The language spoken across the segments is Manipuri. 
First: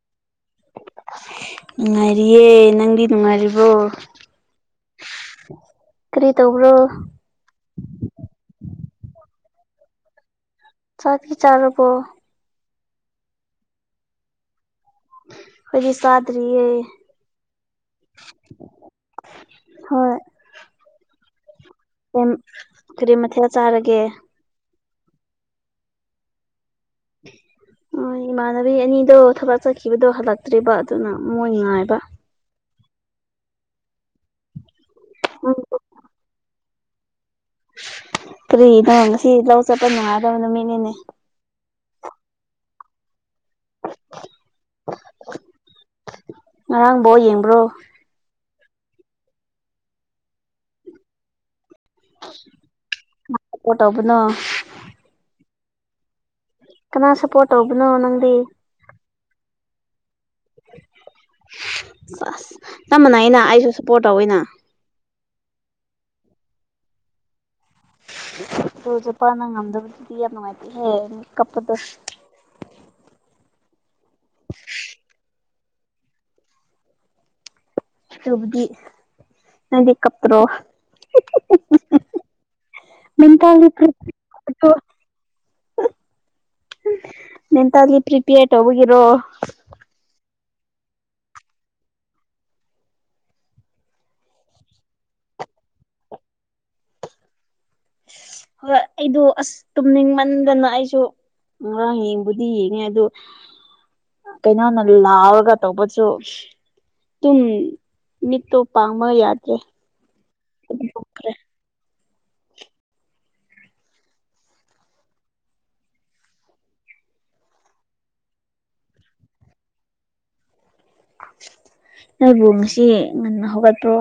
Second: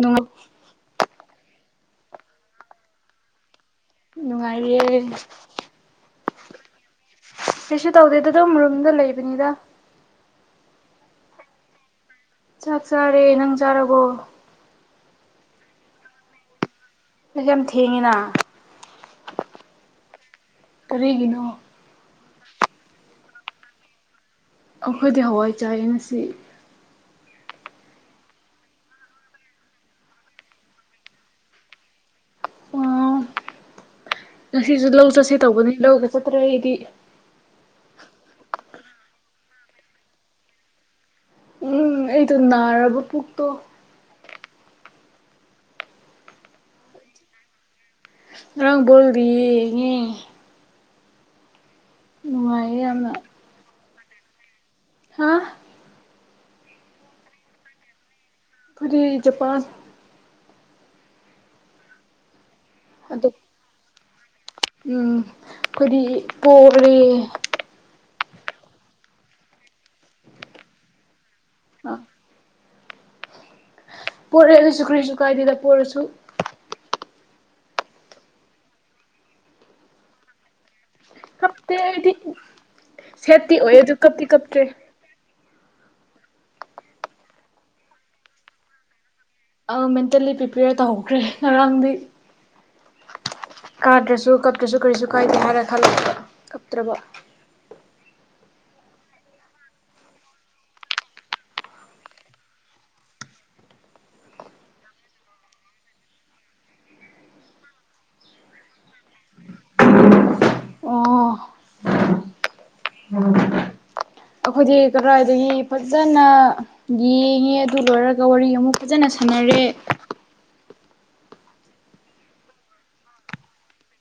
ꯑ [unintelligible] ꯅꯨꯡꯉꯥꯏꯔꯤꯌꯦ ꯅꯪꯗꯤ ꯅꯨꯡꯉꯥꯏꯔꯤꯕ ꯅꯨꯡꯉꯥꯏꯌꯦ ꯀꯔꯤ ꯇꯧꯕ꯭ꯔꯣ ꯀꯩꯁꯨ ꯇꯧꯗꯦꯗ ꯑꯗꯨꯝ ꯃꯨꯝꯗ ꯂꯩꯕꯅꯤꯗ ꯆꯀꯤ ꯆꯥꯔꯔꯕꯣ ꯆꯥꯛ ꯆꯥꯔꯦ ꯅꯪ ꯆꯥꯔꯕꯣ ꯍꯧꯖꯤ ꯁꯥꯗꯔꯤꯌꯦ ꯑꯩꯁ ꯌꯥꯝ ꯊꯦꯡꯉꯤꯅ ꯍꯣꯏ ꯂꯩꯅꯣ ꯀ ꯀꯔꯤ ꯃꯊꯦꯜ ꯆꯥꯔꯒꯦ ꯑꯩꯈꯣꯏꯗꯤ ꯍꯋꯥꯏ ꯆꯥꯩꯅꯁꯤ ꯎ ꯍ ꯏꯃꯥꯟꯅꯕꯤ ꯑꯅꯤꯗꯣ ꯊꯕꯛ ꯆꯠꯈꯤꯕꯗꯣ ꯍꯜꯂꯛꯇ꯭ꯦꯔꯤꯕ ꯑꯗꯨꯅ ꯃꯣꯏ ꯉꯥꯏꯕ ꯑꯣ ꯉꯁꯤꯁꯨ ꯂꯧ ꯆꯠꯁꯤ ꯎꯝ ꯇꯧꯕꯅꯤ ꯂꯧꯒ ꯆꯠꯇ꯭ꯔꯒꯗꯤ ꯀꯔꯤꯅꯣ ꯉ ꯁꯤ ꯂꯧ ꯆꯠꯄ ꯅꯨꯡꯉꯥꯏꯗꯕ ꯅꯨꯃꯤꯠꯅꯤꯅꯦ ꯎꯝ ꯑꯩꯇꯣ ꯅꯅꯥꯔꯔꯕ ꯄꯨꯣꯛꯛꯇꯣ ꯉꯔꯥꯡꯕꯣ ꯌꯦꯡꯕ꯭ꯔꯣ ꯉꯪꯕꯣꯜꯔꯤꯌꯦ ꯅꯨꯡꯉꯥꯏꯌꯦ ꯌꯥꯝꯅ ꯁꯞꯄꯣꯔꯠ ꯇꯧꯕꯅꯣ ꯋꯥ ꯀꯅꯥ ꯁꯞꯄꯣꯔꯠ ꯇꯧꯕꯅꯣ ꯅꯪꯗꯤ ꯐꯔꯤ ꯖꯄꯥꯟ ꯑꯁ ꯆꯞꯃꯅ ꯑꯗꯨ ꯑꯩꯅ ꯑꯩꯁꯨ ꯁꯞꯄꯣꯔꯠ ꯇꯧꯋꯅ ꯀꯗꯤ ꯄꯂꯤ ꯇ ꯆ ꯄꯥꯟꯅ ꯉꯝꯗꯕꯗꯨꯗꯤ ꯌꯥꯝ ꯅꯨꯡꯉꯥꯏꯇꯦ ꯍꯦ ꯀꯄꯗ ꯑ ꯄꯣꯔꯦ ꯑꯗꯨꯁꯨ ꯀꯔꯤꯁꯨ ꯀꯥꯏꯗꯗ ꯄꯣꯔꯁꯨ ꯕꯗꯤ ꯅꯗꯤ ꯀ ꯄꯨ꯭ꯔꯣ ꯀꯞꯇꯦ ꯍꯥꯏꯗꯤ ꯁꯦꯠꯇꯤ ꯃꯦꯟꯇꯦꯜꯂꯤ ꯑꯣꯏ ꯑꯗꯨ ꯀꯞꯇ ꯀꯞꯇ꯭ꯔꯦ ꯃꯦꯟꯇꯦꯜꯂꯤ ꯄ꯭ꯔꯤꯄꯌꯔ ꯇꯧꯕꯒꯤꯔꯣ ꯑ ꯃꯦꯟꯇꯦꯜꯂꯤ ꯄ꯭ꯔꯤꯄꯦꯌꯔ ꯇꯧꯍꯧꯈ꯭ꯔꯦ ꯉꯔꯥꯡꯗꯤ ꯀꯥꯗ꯭ꯔꯁꯨ ꯀꯞꯇ꯭ꯔꯁꯨ ꯀꯔꯤꯁꯨ ꯀꯥꯏꯗꯦ ꯍꯥꯏꯅ ꯈꯜꯂꯛꯄ ꯀꯞꯇ꯭ꯔꯕ ꯍꯣꯏ ꯑꯩꯗꯣ ꯑꯁ ꯇꯨꯝꯅꯤꯡꯃꯟꯗꯅ ꯑꯩꯁꯨ ꯑ ꯌꯦꯕꯨꯗꯤ ꯌꯦꯅꯦ ꯑ ꯑꯗꯨ ꯀꯩꯅꯣꯅ ꯂꯥꯎꯔꯒ ꯇꯧꯕꯁꯨ ꯑꯗꯨꯝ ꯃꯤꯠꯇꯣ ꯄꯥꯃ ꯌꯥꯗ꯭ꯔꯦ ꯑꯣ ꯑꯗꯨꯝꯈ꯭ꯔꯦ ꯑꯩꯈꯣꯏꯗꯤ ꯀꯔꯏꯗꯒꯤ ꯐꯖꯅ ꯌꯦꯡꯉꯦ ꯑꯗꯨ ꯂꯣꯏꯔꯒ ꯋꯥꯔꯤ ꯑꯃꯨꯛ ꯐꯖꯅ ꯁ ꯃꯦ [unintelligible] ꯅꯣꯏꯕꯨ ꯉꯁꯤ ꯉꯟꯅ ꯍꯧꯒꯠꯇꯄ꯭ꯔꯣ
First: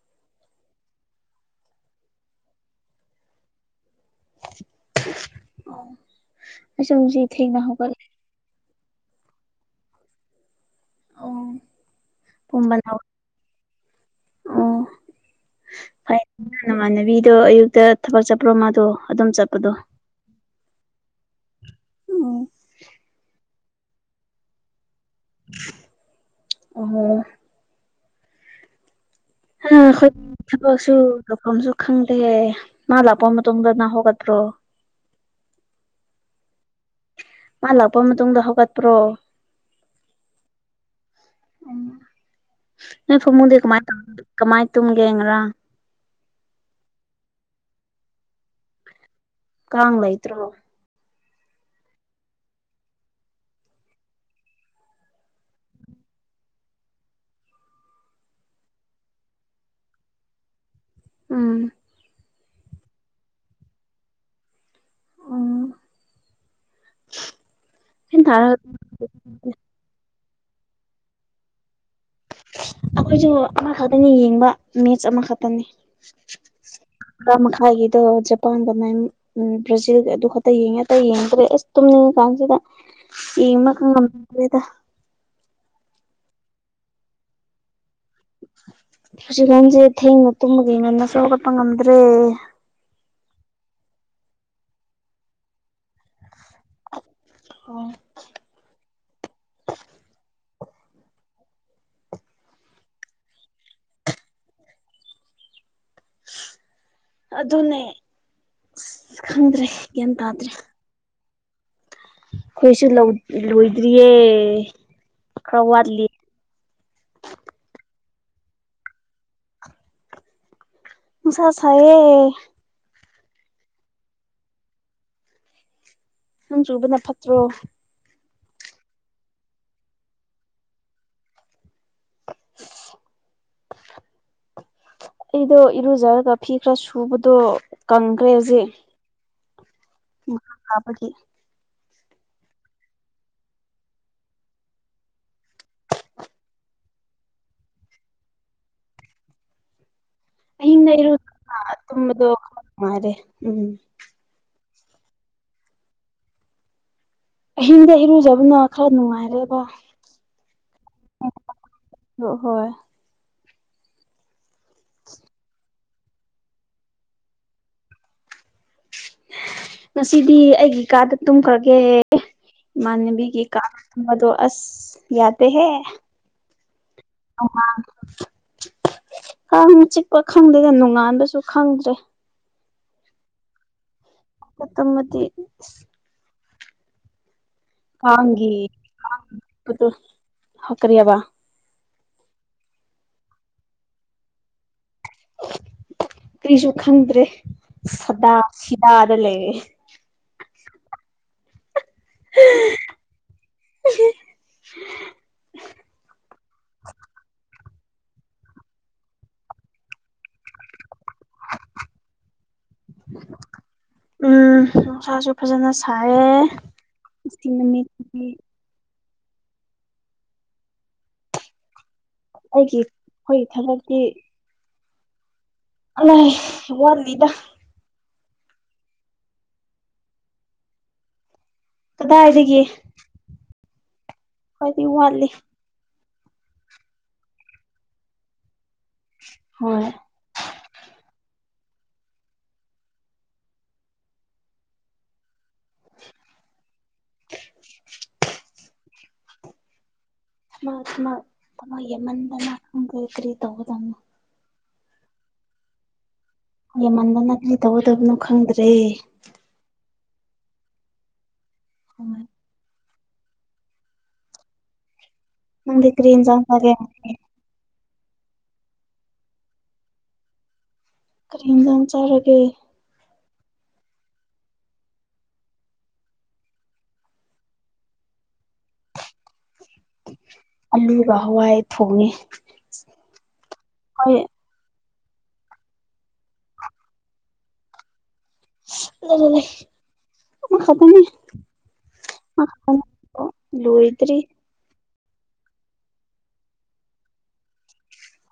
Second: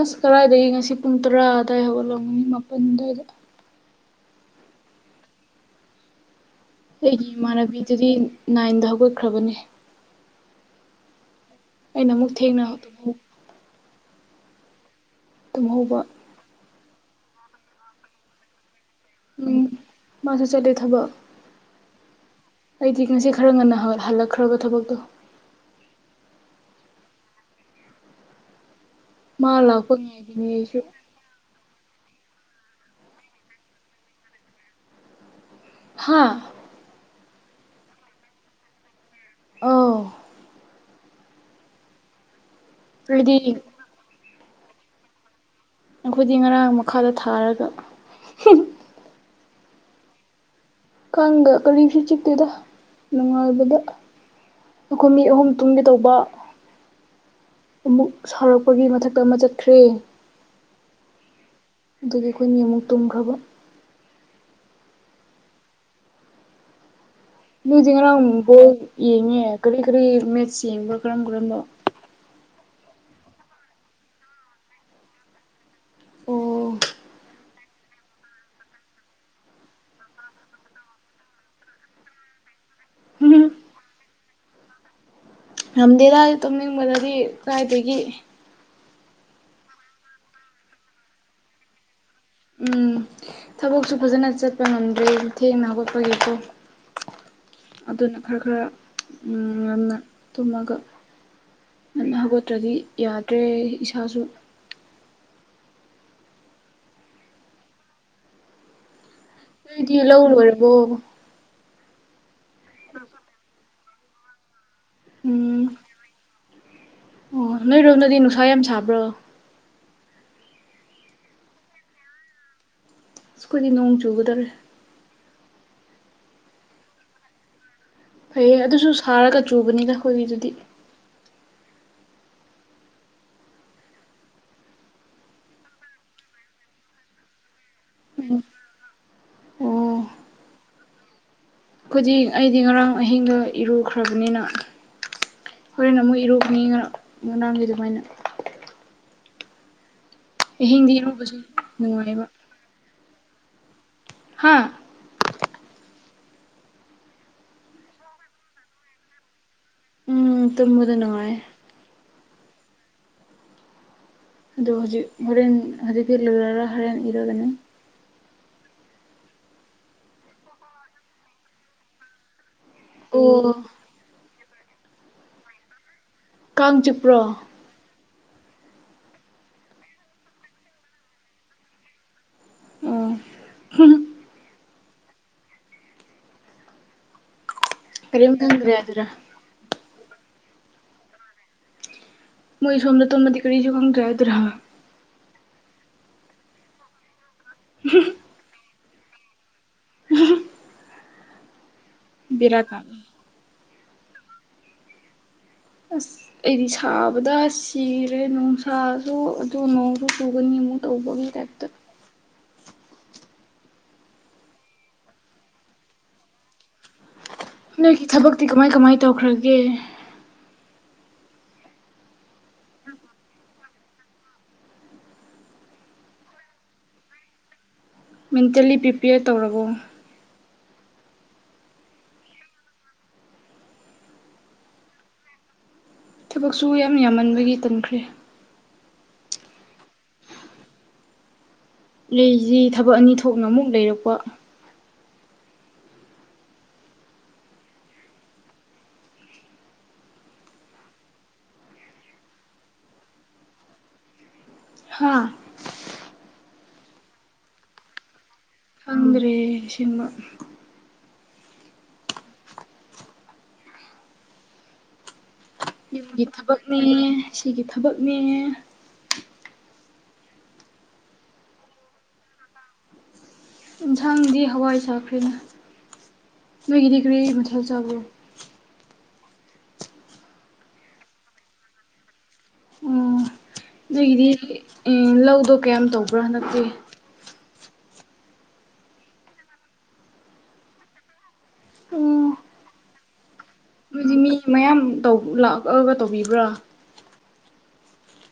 ꯑꯁ ꯀꯗꯥꯥꯏꯗꯒꯤ ꯉꯁꯤ ꯄꯨꯡ ꯇꯔꯥ ꯑꯗꯨꯗꯥꯋꯥꯏ ꯍꯧꯒꯠꯂꯒꯅꯤ ꯃꯥꯄꯜ ꯑꯗꯨꯋꯥꯏꯗ ꯑꯣ ꯑꯩꯒꯤ ꯏꯃꯥꯟꯅꯕꯤꯗꯨꯗꯤ ꯅꯥꯏꯟꯗ ꯍꯧꯒꯠꯈ꯭ꯔꯕꯅꯦ ꯑꯣ ꯑꯩꯅ ꯑꯃꯨꯛ ꯄꯨꯡ ꯊꯦꯡꯅꯗ ꯃꯅꯥꯎ ꯑꯣ ꯇꯨꯝꯍꯧꯕ ꯐꯩ ꯅꯃꯥꯟꯅꯕꯤꯗꯣ ꯑꯌꯨꯛꯇ ꯊꯕꯛ ꯆꯠꯄ꯭ꯔꯣ ꯃꯥꯗꯣ ꯑꯗꯨꯝ ꯎꯝ ꯆꯠꯄꯗꯣ ꯃꯥꯁꯨ ꯆꯠꯂꯂꯤꯦ ꯊꯕꯛ ꯑꯩꯗꯤ ꯉꯁꯤ ꯈꯔ ꯉꯟꯅ ꯍ ꯍꯜꯂꯛ ꯈꯔ ꯀ ꯊ ꯐꯣꯛ ꯇꯣ ꯑꯣ ꯃꯥ ꯂꯥꯛꯄ ꯉꯥꯏꯔꯤꯅꯦ ꯑꯩꯁꯨ ꯑꯈꯣꯏꯁꯨ ꯆ ꯈꯪꯗꯦ ꯅ ꯂꯥꯛꯄ ꯃꯇꯨꯡ ꯃꯇꯨꯡꯗ ꯅ ꯍꯒꯇꯣ ꯍꯥ ꯃꯥ ꯂꯥꯛꯄ ꯃꯇꯨꯡꯗ ꯍꯧꯒꯠꯄ꯭ꯔꯣ ꯑ ꯎ ꯑꯩꯗꯤ ꯐꯃꯨꯗꯤ ꯀꯃꯥꯏ ꯀꯃꯥꯏ ꯇꯨꯝꯒꯦ꯭ꯔꯥ ꯑꯩꯈꯣꯏꯗꯤ ꯉꯔꯥꯡ ꯃꯈꯥꯗ ꯊꯥꯔꯒ ꯀ ꯂꯩꯇ꯭ꯔꯣ ꯈꯪꯒ ꯀꯔꯤꯁꯨ ꯆꯤꯛꯇꯦꯗ ꯅꯨꯡꯉꯥꯏꯕꯗ ꯑꯩꯈꯣꯏ ꯃꯤ ꯑꯍꯨꯝ ꯇꯨꯝꯒꯗꯧꯕ ꯑꯃꯨꯛ ꯁꯥꯎꯔꯛꯄꯒꯤ ꯃꯊꯛꯇ ꯑꯃ ꯆꯠꯈ꯭ꯔꯦ ꯎꯝ ꯑꯩꯈꯣꯏ ꯃꯤ ꯑꯃꯨꯛ ꯇꯨꯝꯈ꯭ꯔꯕ ꯅꯣꯏꯁꯦ ꯐꯦꯟ ꯊꯥꯔꯒ ꯉꯔꯥꯡꯨꯛꯐꯥꯎ ꯌꯦꯡꯉꯦ ꯀꯔꯤ ꯀꯔꯤ ꯃꯦꯠꯁ ꯌꯦꯡꯕ ꯀꯔꯝ ꯀꯔꯝꯕꯣ ꯑꯩꯈꯣꯏꯁꯨ ꯑꯃꯈꯛꯇꯅꯤ ꯌꯦꯡꯕ ꯃꯦꯠꯆ ꯑꯃꯈꯛꯇꯅꯤ ꯑꯣ ꯇꯔꯥ ꯃꯈꯥꯏꯒꯤꯗꯣ ꯖꯄꯥꯟ ꯀꯃꯥꯏꯅ ꯕ꯭ꯔꯥꯖꯤꯜꯒꯤ ꯑꯗꯨ ꯈꯛꯇ ꯌꯦꯡꯉꯦ ꯑꯇꯥ ꯌꯦꯡꯗ꯭ꯔꯦ ꯑꯁ ꯇ ꯀꯥꯡꯁꯤꯗ ꯁꯤ ꯃꯈ ꯉꯝꯦꯗ ꯉꯝꯗꯦ ꯂꯥꯏ ꯇꯝꯅꯤꯡꯕꯗꯗꯤ ꯀꯥꯏꯏꯗꯒꯤ ꯁꯁꯤꯒꯥꯟꯁꯦ ꯊꯦꯡꯅ ꯇꯨꯝꯃꯒꯉꯟꯅ ꯁꯣꯒꯠꯄ ꯉꯝꯗ꯭ꯔꯦ ꯎꯝ ꯊꯕꯛꯁꯨ ꯐꯖꯅ ꯆꯠꯄ ꯉꯝꯗ꯭ꯔꯦ ꯊꯦꯡꯅ ꯍꯧꯒꯠꯄꯒꯤꯁꯨꯣ ꯑꯗꯨꯅ ꯈꯔ ꯈꯔ ꯎ ꯌꯥꯝꯅ ꯇꯨꯝꯃꯒ ꯍꯧꯒꯠꯇ꯭ꯔꯗꯤ ꯌꯥꯗ꯭ꯔꯦ ꯏꯁꯥꯁꯨ ꯑꯗꯨꯅꯦ ꯈꯪꯗ꯭ꯔꯦ ꯅꯣꯏꯗꯤ ꯒ꯭ꯌꯥꯟ ꯂꯧ ꯇꯥꯗ꯭ꯔꯦ ꯂꯣꯏꯔꯕꯣ ꯑꯩꯈꯣꯏꯁꯨ ꯂꯣꯏꯗ꯭ꯔꯤꯌꯦ ꯈꯔ ꯎꯝ ꯋꯥꯠꯂꯤ ꯑꯣ ꯅꯣꯏꯔꯣꯝꯗꯗꯤ ꯅꯨꯡꯁꯥ ꯌꯥꯝ ꯁꯥꯕ꯭ꯔꯣ ꯁꯁ ꯑꯦ ꯁꯈꯣꯏꯗꯤ ꯅꯣꯡ ꯆꯨꯒꯗꯧꯔꯦ ꯅꯪ ꯆꯨꯕꯅ ꯐꯠꯇ꯭ꯔꯣ ꯐꯩꯌꯦ ꯑꯗꯨꯁꯨ ꯁꯥꯔꯒ ꯆꯨꯕꯅꯤꯅ ꯑꯩꯈꯣꯏꯒꯤꯗꯨꯗꯤ ꯑꯩꯗꯣ ꯏꯔꯨꯖꯔꯒ ꯐꯤ ꯈꯔ ꯁꯨꯕꯗꯣ ꯀꯪꯈ꯭ꯔꯦ ꯍꯧꯖꯤꯛ ꯑꯣ ꯎꯕꯒꯤ ꯑꯩꯗꯤꯛ ꯑꯩꯗꯤ ꯉꯔꯥꯡ ꯑꯍꯤꯡꯒ ꯏꯔꯨꯈ꯭ꯔꯕꯅꯤꯅ ꯍꯣꯔꯦꯟꯅ ꯑꯃꯨꯛ ꯏꯔꯣꯛꯅꯤ ꯉ ꯉꯔꯥꯡꯒꯤ ꯑꯗꯨꯃꯥꯏꯅ ꯍ ꯑꯍꯤꯡꯗꯤ ꯏꯔ ꯏꯔꯨꯕꯁꯨ ꯅꯨꯡꯉꯥꯏꯕ ꯇꯗꯨ ꯈ ꯃꯥꯔꯦ ꯎꯝ ꯑ ꯑꯍꯤꯡꯗ ꯏꯔꯨꯖꯕꯅ ꯈꯔ ꯅꯨꯡꯉꯥꯏꯔꯦꯕ ꯎꯝ ꯇꯃꯗ ꯅꯨꯡꯉꯥꯏ ꯅꯍꯣꯏ ꯑꯗꯣ ꯍꯧꯖꯤꯛ ꯍꯣꯔꯦꯟ ꯍꯧꯖꯤꯛꯤ ꯂꯣꯏꯔꯔ ꯍꯣꯔꯦꯟ ꯏꯔꯒꯅꯤ ꯉꯁꯤꯗꯤ ꯑꯩꯒꯤ ꯏ ꯀꯥꯗ ꯇꯨꯝꯈ꯭ꯔꯒꯦ ꯃꯅꯦꯕꯤ ꯀ ꯑꯣ ꯀꯥ ꯃꯗꯨꯣ ꯑꯁ ꯌꯥꯗ ꯍ ꯀ ꯆ ꯑ ꯈ ꯆꯤꯛꯄ ꯈꯪꯗꯦꯗ ꯅꯣꯡꯉꯥꯟꯕꯁꯨ ꯈꯪꯗ꯭ꯔꯦ ꯑꯣ ꯄꯠꯇꯣꯃꯗꯤ ꯀꯔꯤꯝ ꯀꯥꯤ ꯈꯪꯗ꯭ꯔꯦ ꯑꯗꯨꯔ ꯍꯈꯔꯤꯌꯥꯕ ꯃꯣꯏ ꯁꯣꯝꯗ ꯇꯣꯃꯗꯀꯔꯔꯤꯁꯨ ꯈꯣꯡ ꯆꯥꯏꯗ꯭ꯔ [unintelligible] ꯀꯔꯤꯁꯨ ꯈꯪꯗ꯭ꯔꯦꯗꯥ ꯁꯤꯗꯥꯗ ꯂꯩꯔꯦ ꯕꯤꯔꯥ ꯀꯜ ꯎ ꯆꯤꯔꯦ ꯅꯨꯡꯁꯥꯁꯨ ꯑꯗꯨ ꯅꯣꯡꯁꯨ ꯆꯨꯒꯅꯤ ꯑꯃꯨꯛ ꯇꯧꯕꯒꯤ ꯇꯥꯏꯞꯇ ꯎꯝ ꯅꯨꯡꯁꯥꯁꯨ ꯐꯖꯅ ꯁꯥꯏꯌꯦ ꯉꯁꯤ ꯅꯣꯏꯒꯤ ꯅꯨꯃꯤꯠꯇꯨꯗꯤ ꯊꯕꯛꯇꯤ ꯀꯃꯥꯏ ꯀꯃꯥꯏ ꯇꯧꯈ꯭ꯔꯒꯦ ꯑꯩꯒꯤ ꯑꯩꯈꯣꯏꯒꯤ ꯊꯕꯛꯇꯤ ꯑꯂ ꯋꯥꯟ ꯂꯤꯗ ꯃꯦꯟꯇꯦꯜꯂꯤ ꯄ꯭ꯔꯤꯄꯦꯌꯔ ꯇꯧꯔꯕꯣ ꯀꯗꯥꯏꯒꯦ ꯀꯗꯤ ꯎ ꯋꯥꯂꯤ ꯊꯕꯛꯁꯨ ꯌꯥꯝ ꯌꯥꯝꯃꯟꯕꯒꯤ ꯇꯟꯈ꯭ꯔꯦ ꯍꯣꯏꯣꯏ ꯂꯩꯁꯤ ꯊꯕꯛ ꯑꯅꯤ ꯊꯣꯛꯅ ꯑꯃꯨꯛ ꯂꯩꯔꯛꯄ [unintelligible] ꯊꯃ ꯊꯃꯃꯟꯗ ꯀꯇꯔꯤ ꯇꯧꯗ ꯍꯥꯥ ꯍꯦ ꯃꯟꯅꯗ ꯇꯧꯗꯕꯅ ꯈꯪꯗ꯭ꯔ ꯐꯪꯗ꯭ꯔꯦ ꯁꯤꯃ ꯑꯃꯥꯏ ꯅꯪꯗꯤ ꯀꯔꯤ ꯌꯨꯝꯒꯤ ꯏꯟꯖꯥꯡ ꯆꯥꯒꯦ ꯊꯕꯛꯅꯦꯉꯦ ꯁꯤꯒꯤ ꯊꯕꯛꯅꯦꯉꯦ ꯀꯔꯤ ꯏꯟꯖꯥꯡ ꯆꯥꯔꯒꯦ ꯌꯦꯟꯁꯥꯡꯗꯤ ꯍꯋꯥꯏ ꯆꯔꯐꯅ ꯅꯣꯏꯒꯤꯗꯤꯈꯔꯤ ꯃꯊꯦꯜ ꯆꯕꯣ ꯑꯂꯨꯒ ꯍꯋꯥꯏ ꯊꯣꯡꯉꯦ ꯍꯣꯏ ꯑꯗꯨꯒꯤꯗꯤ ꯎ ꯂꯧꯗꯣ ꯀꯌꯥꯝ ꯇꯧꯕ꯭ꯔꯥ ꯍꯟꯗꯛꯇꯤ ꯑꯗꯨ ꯈꯕꯅꯦ ꯂꯣꯏ ꯅꯣꯏꯗꯤ ꯃꯤ ꯃꯌꯥꯝ ꯂꯥꯛꯑꯒ ꯇꯧꯕꯤꯕ꯭ꯔꯥ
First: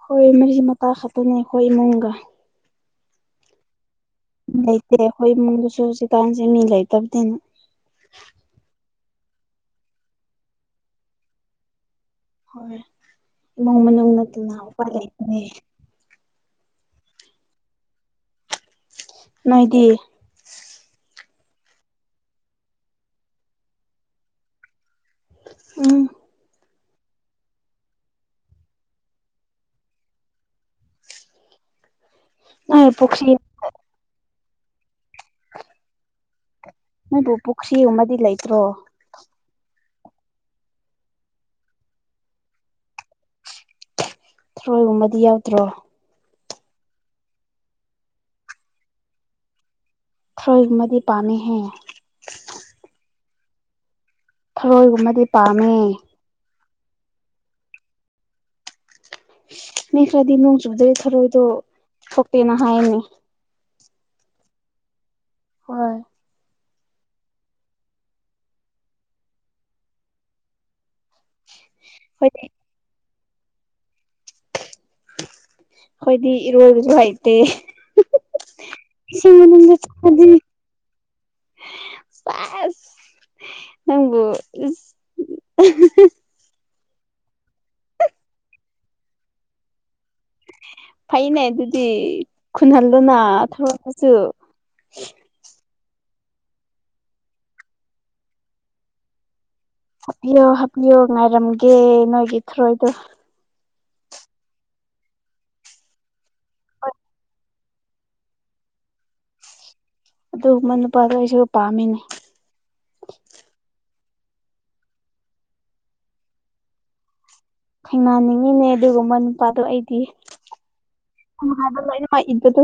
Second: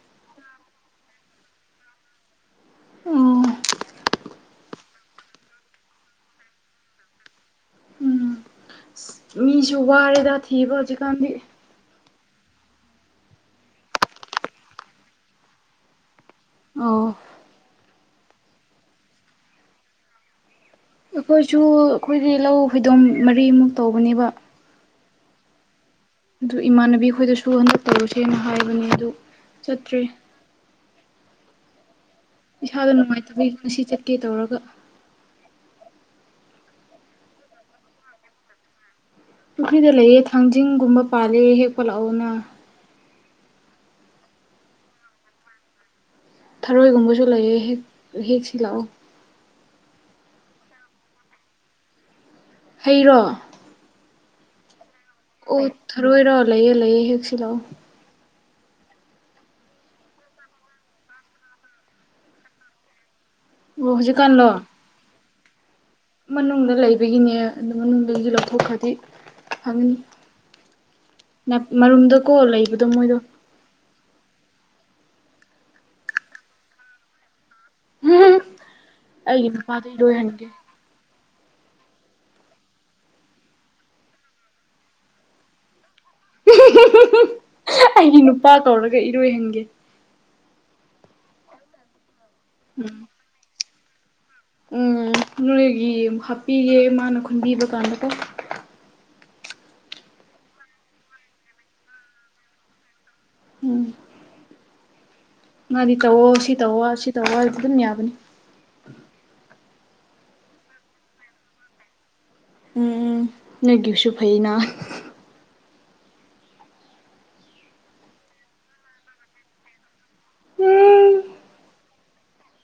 ꯍꯣꯏ ꯃꯔꯤ ꯃꯇꯥ ꯈꯛꯇꯅꯤ ꯑꯩꯈꯣꯏ ꯏꯃꯨꯡꯒ ꯎꯝ ꯂꯩꯇꯦ ꯑꯩꯈꯣꯏ ꯏꯃꯨꯡꯗꯁꯨ ꯍꯧꯖꯤꯛꯀꯥꯟꯁꯦ ꯃꯤ ꯂꯩꯇꯕꯗꯤꯅ ꯃꯤꯁꯨ ꯋꯥꯦꯗ ꯊꯤꯕꯖꯤꯀꯥꯟꯗꯤ ꯍꯣꯏ ꯏꯃꯨꯡ ꯃꯅꯨꯡ ꯅꯠꯇꯅ ꯋꯥ ꯂꯩꯇꯦ ꯑ ꯅꯣꯏꯗꯤ ꯑꯩꯈꯣꯏꯁꯨ ꯑꯩꯈꯣꯏꯒꯤ ꯂꯧ ꯍꯣꯏꯗꯣꯝ ꯃꯔꯤꯃꯨꯛ ꯇꯧꯕꯅꯦꯕ ꯎꯝ ꯑꯗꯨ ꯏꯃꯥꯟꯅꯕꯤ ꯑꯩꯈꯣꯏꯗꯁꯨ ꯍꯟꯗꯛ ꯇꯧꯔꯨꯁꯦꯅ ꯍꯥꯏꯕꯅꯦ ꯑꯗꯨ ꯆꯠꯇ꯭ꯔꯦ ꯅꯣꯏ ꯏꯁꯥꯗ ꯄꯨꯈ꯭ꯔꯤ ꯅꯨꯡꯉꯥꯏꯇꯕꯒꯤ ꯉꯁꯤ ꯆꯠꯀꯦ ꯇꯧꯔꯒ ꯅꯣꯏꯕꯨ ꯄꯨꯈ꯭ꯒ ꯑꯃꯗꯤꯗꯤ ꯂꯩꯇ꯭ꯔꯣ ꯄꯨꯈ꯭ꯔꯤꯗ ꯂꯩꯌꯦꯦ ꯊꯥꯡꯖꯤꯡꯒꯨꯝꯕ ꯄꯥꯜꯂꯦ ꯍꯦꯛꯄꯠꯂꯛꯑꯣꯅ ꯊ꯭ꯔꯣꯏꯒꯨꯝꯕꯗꯤ ꯌꯥꯎꯗ꯭ꯔꯣ ꯊꯔꯣꯏꯒꯨꯝꯕꯁꯨ ꯂꯩꯑ ꯍꯦꯛ ꯍꯦꯛꯁꯤ ꯂꯥꯛꯑꯣ ꯊ꯭ꯔꯣꯏ ꯍꯃꯗꯤ ꯄꯥꯝꯃꯤ ꯍꯦ ꯍꯩꯔꯣ ꯍꯣꯏ ꯃ ꯑꯣ ꯊꯔꯣꯏꯔꯣ ꯂꯩꯌꯦ ꯂꯩꯌꯦ ꯍꯦꯛꯁꯤ ꯂꯥꯛꯑꯣ ꯃꯤ ꯈ꯭ꯔꯗꯤ ꯅꯣꯡ ꯆꯨꯗꯩ ꯊꯔꯣꯏꯗꯣ ꯊꯣꯛꯣꯛꯇꯦꯅ ꯍꯥꯏꯔꯅꯤ ꯑꯣꯖꯤ ꯀꯂꯣ ꯍꯣꯏ ꯃꯅ ꯃꯅꯨꯡꯗ ꯂꯩꯕꯒꯤꯅꯦ ꯑꯗꯨ ꯃꯅꯨꯡꯗꯒꯤꯁꯨ ꯂꯧꯊꯣꯛꯈ꯭ꯔꯗꯤ ꯍꯥꯏꯪꯅꯤ ꯃꯔꯨꯝꯗꯀꯣ ꯈꯣꯏꯗꯤ ꯂꯩꯕꯗꯣ ꯃꯣꯏꯗꯣ ꯑꯩꯈꯣꯏꯗꯤ ꯏꯔꯣꯁꯨ ꯍꯩꯇꯦ ꯑꯩꯒꯤ ꯅꯨꯄꯥꯗ ꯁꯤꯃꯅꯗꯗ ꯏꯔꯣꯏꯍꯟꯒꯦ ꯄꯁ ꯅꯪꯕꯨ ꯑꯩꯒꯤ ꯅꯨꯄꯥ ꯇꯧꯔꯒ ꯏꯔꯣꯏꯍꯟꯒꯦ ꯐꯩꯅꯦ ꯑꯗꯨꯗꯤ ꯎꯝ ꯈꯨꯟꯍꯟꯗꯨꯅ ꯊꯂꯛꯒꯁꯨ ꯎꯝ ꯅꯣꯔꯦꯒꯤꯨ ꯍꯥꯞꯄꯤꯒꯦ ꯃꯥꯅ ꯈꯨꯟꯕꯤꯕ ꯀꯥꯟꯗꯀꯣ ꯍꯥꯞꯄꯤꯌꯣ ꯍꯥꯞꯄꯤꯌꯣ ꯉꯥꯏꯔꯝꯒꯦ ꯅꯣꯏꯒꯤ ꯊ꯭ꯔꯣꯏꯗꯣ ꯎꯝ ꯃꯥꯗꯤ ꯇꯧꯑꯣ ꯁꯤ ꯇꯧꯑꯣ ꯁꯤ ꯇꯧꯑꯣꯗꯤ ꯑꯗꯨꯝ ꯌꯥꯕꯅꯤ ꯑꯗꯨꯒꯨꯝꯃ ꯅꯨꯄꯥꯗꫭ ꯑꯩꯁꯨ ꯄꯥꯃꯤꯅꯦ ꯎꯝ ꯎꯝ ꯅꯪꯒꯤꯁꯨ ꯐꯩꯅ ꯈꯪꯉꯅꯤꯡꯉꯤꯅꯦ ꯑꯗꯨꯒꯨꯝꯕ ꯅꯨꯄꯥꯗꯣ ꯑꯩꯗꯤ ꯎꯝ ꯎꯝ ꯍꯥꯏꯕ ꯂꯣꯏꯅꯃꯛ ꯏꯟꯕꯗꯨ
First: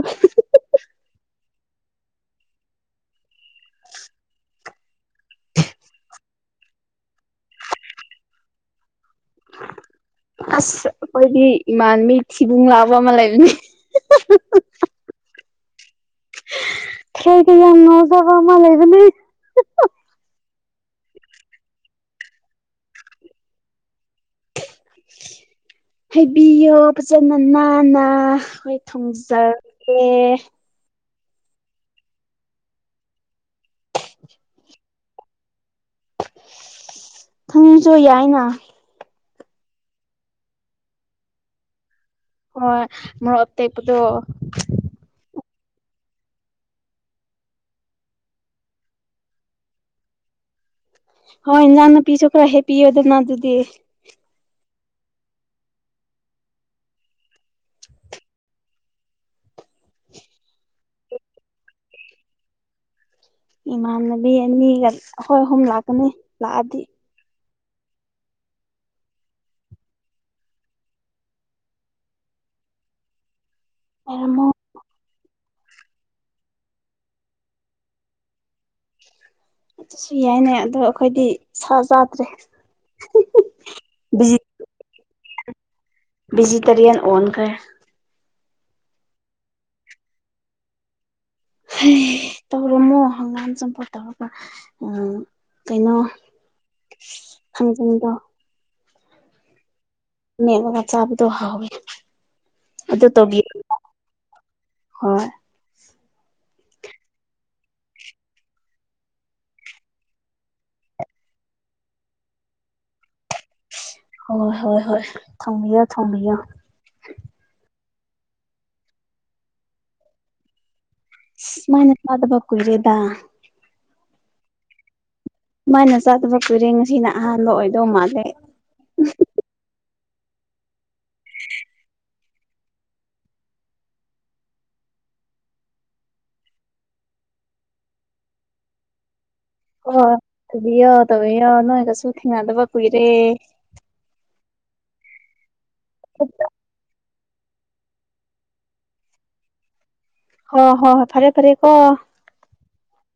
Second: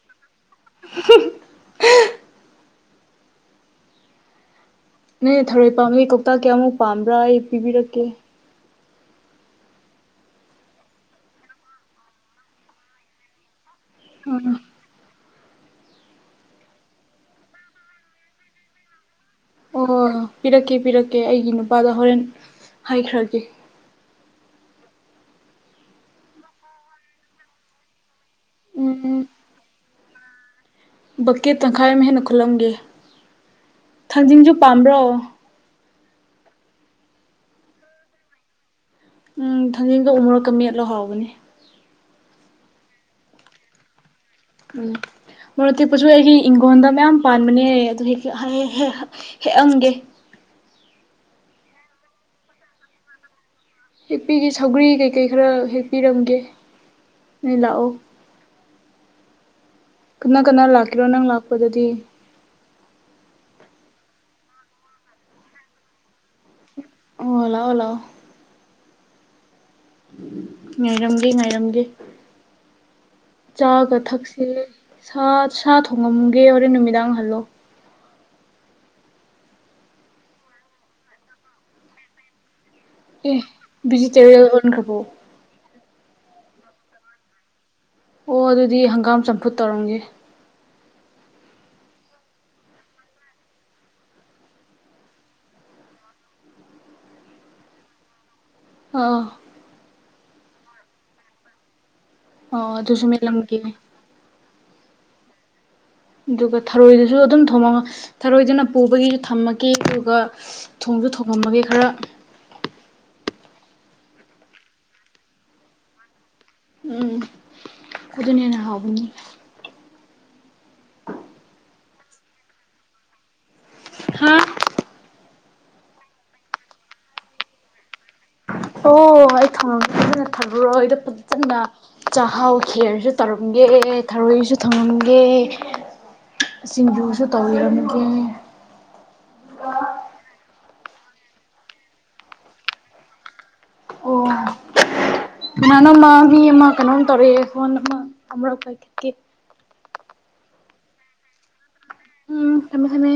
ꯅꫭꯏꯅ ꯊꯔꯣꯏ ꯄꯥꯝꯃꯤ ꯀꯧꯇꯥꯛ ꯀꯌꯥꯃꯨꯛ ꯄꯥꯝꯕ꯭ꯔ ꯑꯩ ꯄꯤꯕꯤꯔꯛꯀꯦ ꯑꯁ ꯑꯩꯈꯣꯏꯗꯤ ꯏꯃꯥꯟꯕꯤ ꯊꯤꯕꯨꯡ ꯂꯥꯛꯕ ꯑꯃ ꯂꯩꯕꯅꯤ ꯎꯝ ꯊꯔꫭꯏꯗ ꯌꯥꯝ ꯉꯥꯎꯖꯕ ꯑꯃ ꯂꯩꯕꯅꯤ ꯑꯣ ꯄꯤꯔꯛꯀꯦ ꯄꯤꯔꯛꯀꯦ ꯑꯩꯒꯤ ꯅꯨꯄꯥꯗ ꯍꯣꯔꯦꯟ ꯍꯥꯏꯈ꯭ꯔꯒꯦ ꯍꯥꯏꯕꯤꯌꯣ ꯐꯖꯅ ꯅꯥꯟꯅ ꯍꯏ ꯎꯝ ꯊꯝꯖꯔꯒꯦ ꯕꯛꯀꯦꯠ ꯇꯪꯈꯥꯏ ꯑꯃ ꯍꯦꯟꯅ ꯈꯨꯠꯂꯝꯒꯦ ꯊꯥꯡꯖꯤꯡꯁꯨ ꯄꯥꯝꯕ꯭ꯔꯣ ꯊꯥꯡꯖꯤꯡꯁꯨ ꯌꯥꯏꯅ ꯎꯝ ꯊꯥꯡꯖꯤꯡꯗꯨ ꯎꯃꯨꯔꫭꯛꯀ ꯃꯦꯠꯂꯣ ꯍꯥꯎꯕꯅꯦ ꯍꯣꯏ ꯃꫭꯔꫭꯛ ꯑꯇꯦꯛꯄꯗꯨ ꯎꯝ ꯃꯔꫭꯛꯇꯦꯛꯄꯁꯨ ꯑꯩꯒꯤ ꯏꯪꯈꯣꯟꯜꯗ ꯃꯌꯥꯝ ꯄꯥꯟꯕꯅꯦ ꯑꯗꯨ ꯍꯦꯛ ꯍꯦꯛꯑꯝꯒꯦ ꯍꯣꯏ ꯏꯟꯖꯥꯡ ꯅꯄꯤꯁꯨ ꯈꯔ ꯍꯦꯛꯄꯤꯌꯣꯗꯅ ꯑꯗꯨꯗꯤ ꯄꯤꯒꯦ ꯁꯧꯒ꯭ꯔꯤ ꯀꯩꯀꯩ ꯈꯔ ꯍꯦꯛ ꯄꯤꯔꯝꯒꯦ ꯅꯣꯏ ꯂꯥꯛꯑꯣ ꯀꯅꯥ ꯀꯅꯥ ꯂꯥꯛꯀꯦꯔꯣ ꯅꯪ ꯂꯥꯛꯄꯗꯗꯤ ꯏꯃꯥꯟꯅꯕꯤ ꯑꯅꯤꯒ ꯑꯩꯈꯣꯏ ꯑꯍꯨꯝ ꯂꯥꯛꯀꯅꯤ ꯂꯥꯛꯑꯗꯤ ꯑꯣ ꯂꯥꯛꯑꫭ ꯂꯥꯛꯑꯣ ꯉꯥꯏꯔꯝꯒꯦ ꯉꯥꯏꯔꯝꯒꯦ ꯆꯥꯒ ꯊꯛꯁꯦ ꯂꯩꯔꯝꯃꯣ ꯁꯥ ꯁꯥ ꯊꯣꯡꯉꯝꯒꯦ ꯍꯣꯔꯦꯟ ꯅꯨꯃꯤꯗꯥꯡ ꯍꯜꯂꯣ ꯑꯗꯨꯁꯨ ꯌꯥꯏꯅꯦ ꯑꯗꯣ ꯑꯩꯈꯣꯏꯗꯤ ꯁꯥ ꯆꯥꯗ꯭ꯔꯦ ꯑꯦ ꯚꯤꯖꯤ ꯚꯤꯖꯤꯇꯔꯤꯌꯥꯟ ꯑꫭꯟꯈ꯭ꯔꯕꫭ ꯚꯤꯖꯤꯇꯔꯤꯌꯥꯟ ꯑꯣꯟꯈ꯭ꯔꯦ ꯑꯣ ꯑꯗꯨꯗꯤ ꯍꯪꯒꯥꯝ ꯆꯝꯐꯨꯠ ꯇꯧꯔꯝꯒꯦ ꯇꯧꯔꯝꯃꫭ ꯍꯪꯒꯥꯝ ꯆꯄꯠꯇꯔ ꯎꯝ ꯀꯩꯅꯣ ꯊꯥꯡꯖꯤꯡꯗꯣ ꯑꫭ ꯃꯦꯠꯂꯒ ꯆꯥꯕꯗꯣ ꯍꯥꯎꯋꯦ ꯑꯣ ꯑꯗꯨꯁꯨ ꯑꯗꯨ ꯇꯧꯕꯤꯌꯨ ꯃꯦꯠꯂꯝꯒꯦ ꯍꯣꯏ ꯑꯗꯨꯒ ꯊꯔꯣꯏꯗꯨꯁꯨ ꯑꯗꯨꯝ ꯊꯣꯃꯒ ꯊꯔꯣꯏꯗꯨꯅ ꯄꯨꯕꯒꯤꯁꯨ ꯊꯝꯃꯒꯦ ꯑꯗꯨꯒ ꯊꫭ ꯖꯨ ꯊꯣꯡꯉꯝꯕꯒꯦ ꯈꯔ [inaudible] ꯍꯣꯏ ꯍꯣꯏ ꯍꯣꯏ ꯊꫭꯡꯕꯤꯌꫭ ꯊꫭꯡꯕꯤꯌꫭ ꯎꯝ ꯑꯗꯨꯅꯗ ꯍꯦꯟꯅ ꯍꯥꯎꯕꯅꯤ ꯁꯨꯃꯥꯏꯅ ꯆꯥꯗꯕ ꯀꯨꯏꯔꯦꯗ ꯍꯥ ꯁꯨꯃꯥꯅ ꯆꯥꯗꯕ ꯀꯨꯏꯔꯦ ꯉꯁꯤꯅ ꯑꯍꯥꯟꯕ ꯑꯣꯏꯗꯧ ꯃꯥꯜꯂꯦ ꯑꯣ ꯑꯩ ꯊꯝꯃꯒꯦ ꯐꯖꯅ ꯊꯔꯣꯏꯗꯣ ꯐꯖꯅ ꯆꯥꯛꯍꯥꯎ ꯈꯦꫪꯁꯨ ꯇꯧꯔꯝ [unintelligible] ꯊꯔꯣꯏꯁꯨ ꯊꯪꯉꯝꯒꯦ ꯁꯤꯡꯖꯨꯁꯨ ꯇꯧꯕꯤꯔꯝꯒꯦ ꯍꫭꯏ ꯇꯧꯕꯤꯌꫭ ꯇꯧꯕꯤꯌꫭ ꯅꯣꯏꯒꯁꯨ ꯊꯦꯡꯅꯗꯕ ꯀꯨꯏꯔꯦ ꯑꯣ ꯀꯅꯥꯅꫭꯃ ꯍꯣꯏ ꯃꯤ ꯑꯃꯃ ꯀꯩꯅꯣ ꯇꯔꯦꯑꯦ ꯐꫭꯟ ꯑꯃ ꯑꯃꯔꯛ ꯄꯥꯏꯈꯠꯀꯦ ꯍꫭ ꯍꫭ ꯍꫭꯏ ꯐꯔꯦ ꯐꯔꯦ ꯀꯣ ꯎꯝ ꯀꯩꯅ ꯈꯅꯦ